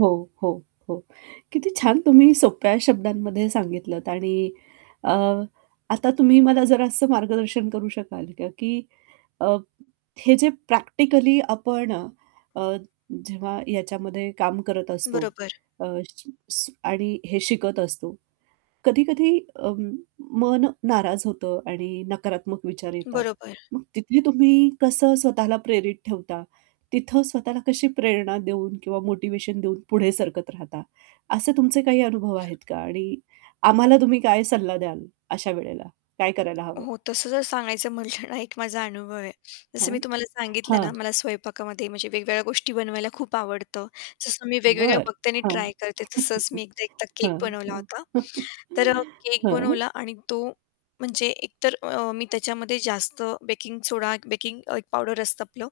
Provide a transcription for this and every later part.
हो, हो, हो. किती छान तुम्ही सोप्या शब्दांमध्ये सांगितलंत आणि अ, आता तुम्ही मला जरासं मार्गदर्शन करू शकाल का की अ, हे जे प्रॅक्टिकली आपण अ, अ, जेव्हा याच्यामध्ये काम करत असतो बरोबर. अ, सी श आणि हे शिकत असतो. कधी-कधी अं, मन नाराज होतं आणि नकारात्मक विचार येतात. बरोबर. मग तिथे तुम्ही कसं स्वतःला प्रेरित ठेवता? तिथं स्वतःला कशी प्रेरणा देऊन किंवा मोटिव्हेशन देऊन पुढे सरकत राहता? असे तुमचे काही अनुभव आहेत का आणि आम्हाला तुम्ही काय सल्ला द्याल, अशा वेळेला? काय करायला हवं? हो, तसं जर सांगायचं म्हटलं ना, एक माझा अनुभव आहे. जसं मी हं, तुम्हाला सांगितलं हं. ना, मला स्वयंपाकामध्ये म्हणजे वेगवेगळ्या गोष्टी बनवायला खूप आवडतं. जसं मी वेगवेगळ्या बरं. बघते आणि हां. ट्राय करते. तसंच मी एकदा एकदा केक हां, बनवला हां. होता. तर अ, केक हं. बनवला आणि तो म्हणजे एकतर अ, मी त्याच्यामध्ये जास्त बेकिंग सोडा एक बेकिंग अ, एक पावडर असतं आपलं,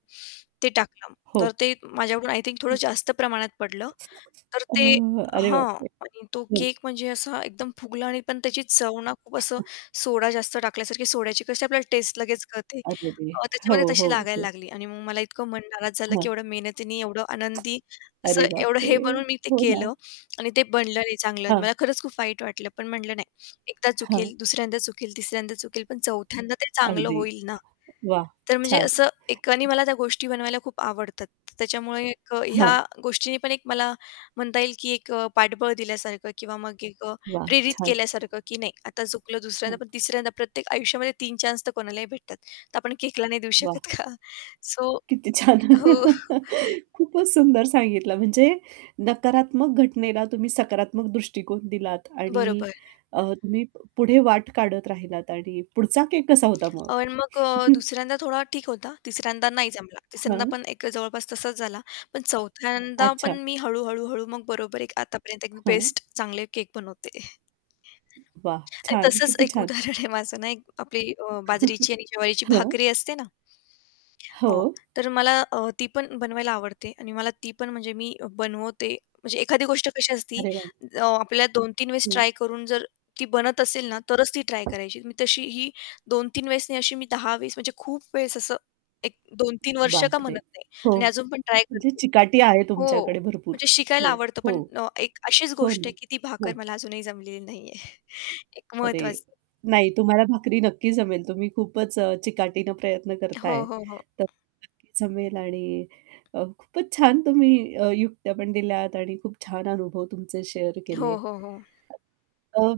ते टाकलं. तर हो. ते माझ्याकडून आय थिंक थोडं हं. जास्त प्रमाणात पडलं. तर अ, ते अरे हां. बापरे! आणि तो हं. केक म्हणजे असा एकदम फुगला आणि पण त्याची चव ना खूप असं सोडा जास्त टाकल्यासारखी सोड्याची कशी आपल्याला टेस्ट लगेच कळते. अरेरे! अ, हो, त्याच्यामध्ये तशी हो, लागायला हो. लागली आणि मग मला इतकं मन नाराज झालं, की हं. एवढं मेहनतीने एवढं आनंदी असं अरे एवढं बापरे! हे बनून मी ते हो ना. केलं आणि ते बनलं नाही चांगलं, हां. मला खरंच खूप वाईट वाटलं. पण म्हटलं नाही एकदा हां. चुकेल, दुसऱ्यांदा चुकेल, तिसऱ्यांदा चुकेल, पण चौथ्यांदा ते चांगलं अगदी. होईल ना! वाह! तर म्हणजे छान! असं एकानी मला त्या गोष्टी बनवायला खूप आवडतात. त्याच्यामुळे एक अ, ह्या हं. गोष्टीनी पण एक मला म्हणता येईल, की एक अ, पाठबळ दिल्यासारखं किंवा मग एक अ, वाह! प्रेरित छान! केल्यासारखं, की नाही आता चुकलं दुसऱ्यांदा हं. पण तिसऱ्यांदा प्रत्येक आयुष्यामध्ये 3 चान्स तर कोणालाही भेटतात. तर आपण केकला नाही देऊ वाह! शकत का? सो किती छान! हो. खूपच सुंदर सांगितलं, म्हणजे नकारात्मक घटनेला तुम्ही सकारात्मक दृष्टिकोन दिलात आणि बरोबर. अ, तुम्ही प पुढे वाट काढत राहिलात. आणि पुढचा केक कसा होता मग? अन् मग अ, दुसऱ्यांदा थोडा ठीक होता. तिसऱ्यांदा नाही जमला. तिसऱ्यांदा हं. पण एक जवळपास तसाच झाला, पण चौथ्यांदा पण अच्छा. मी हळू, हळू, हळू मग बरोबर एक आत्तापर्यंत एक हं. बेस्ट चांगले केक बनवते. वाह! आणि छान! तसंच किती एक छान! उदाहरण आहे माझं ना, एक आपली अ, बाजरीची आणि जवारीची हं. भाकरी असते ना हो, हो. तर मला अ, ती पण बनवायला आवडते आणि मला ती पण म्हणजे मी बनवते. म्हणजे एखादी गोष्ट कशी असती, अरे वाह! अ, आपल्याला 2-3 वेळेस हं. ट्राय करून जर ती बनत असेल ना, तरच ती ट्राय करायची. मी तशी ही 2-3 वेळेस नाही अशी मी 10 वेळेस म्हणजे खूप वेळेस असं एक 2-3 वर्ष का बापरे! म्हणत नाही हो. आणि अजून पण ट्राय म्हणजे करते. चिकाटी आहे हो, तुमच्याकडे भरपूर. म्हणजे शिकायला हो, आवडतं, हो. पण अ, एक अशीच हो गोष्ट ना. आहे, की ती भाकर हं. मला अजूनही जमलेली नाही आहे. एक अरे, महत्वाचं नाही तुम्हाला भाकरी नक्की जमेल. तुम्ही खूपच अ, चिकाटीने प्रयत्न करता हो, आहे, हो, हो. तर नक्की जमेल आणि अ, खूपच छान तुम्ही अ, युक्त्यापण दिल्यात आणि खूप छान अनुभव तुमचे शेअर हो, केले. हो, हो. अ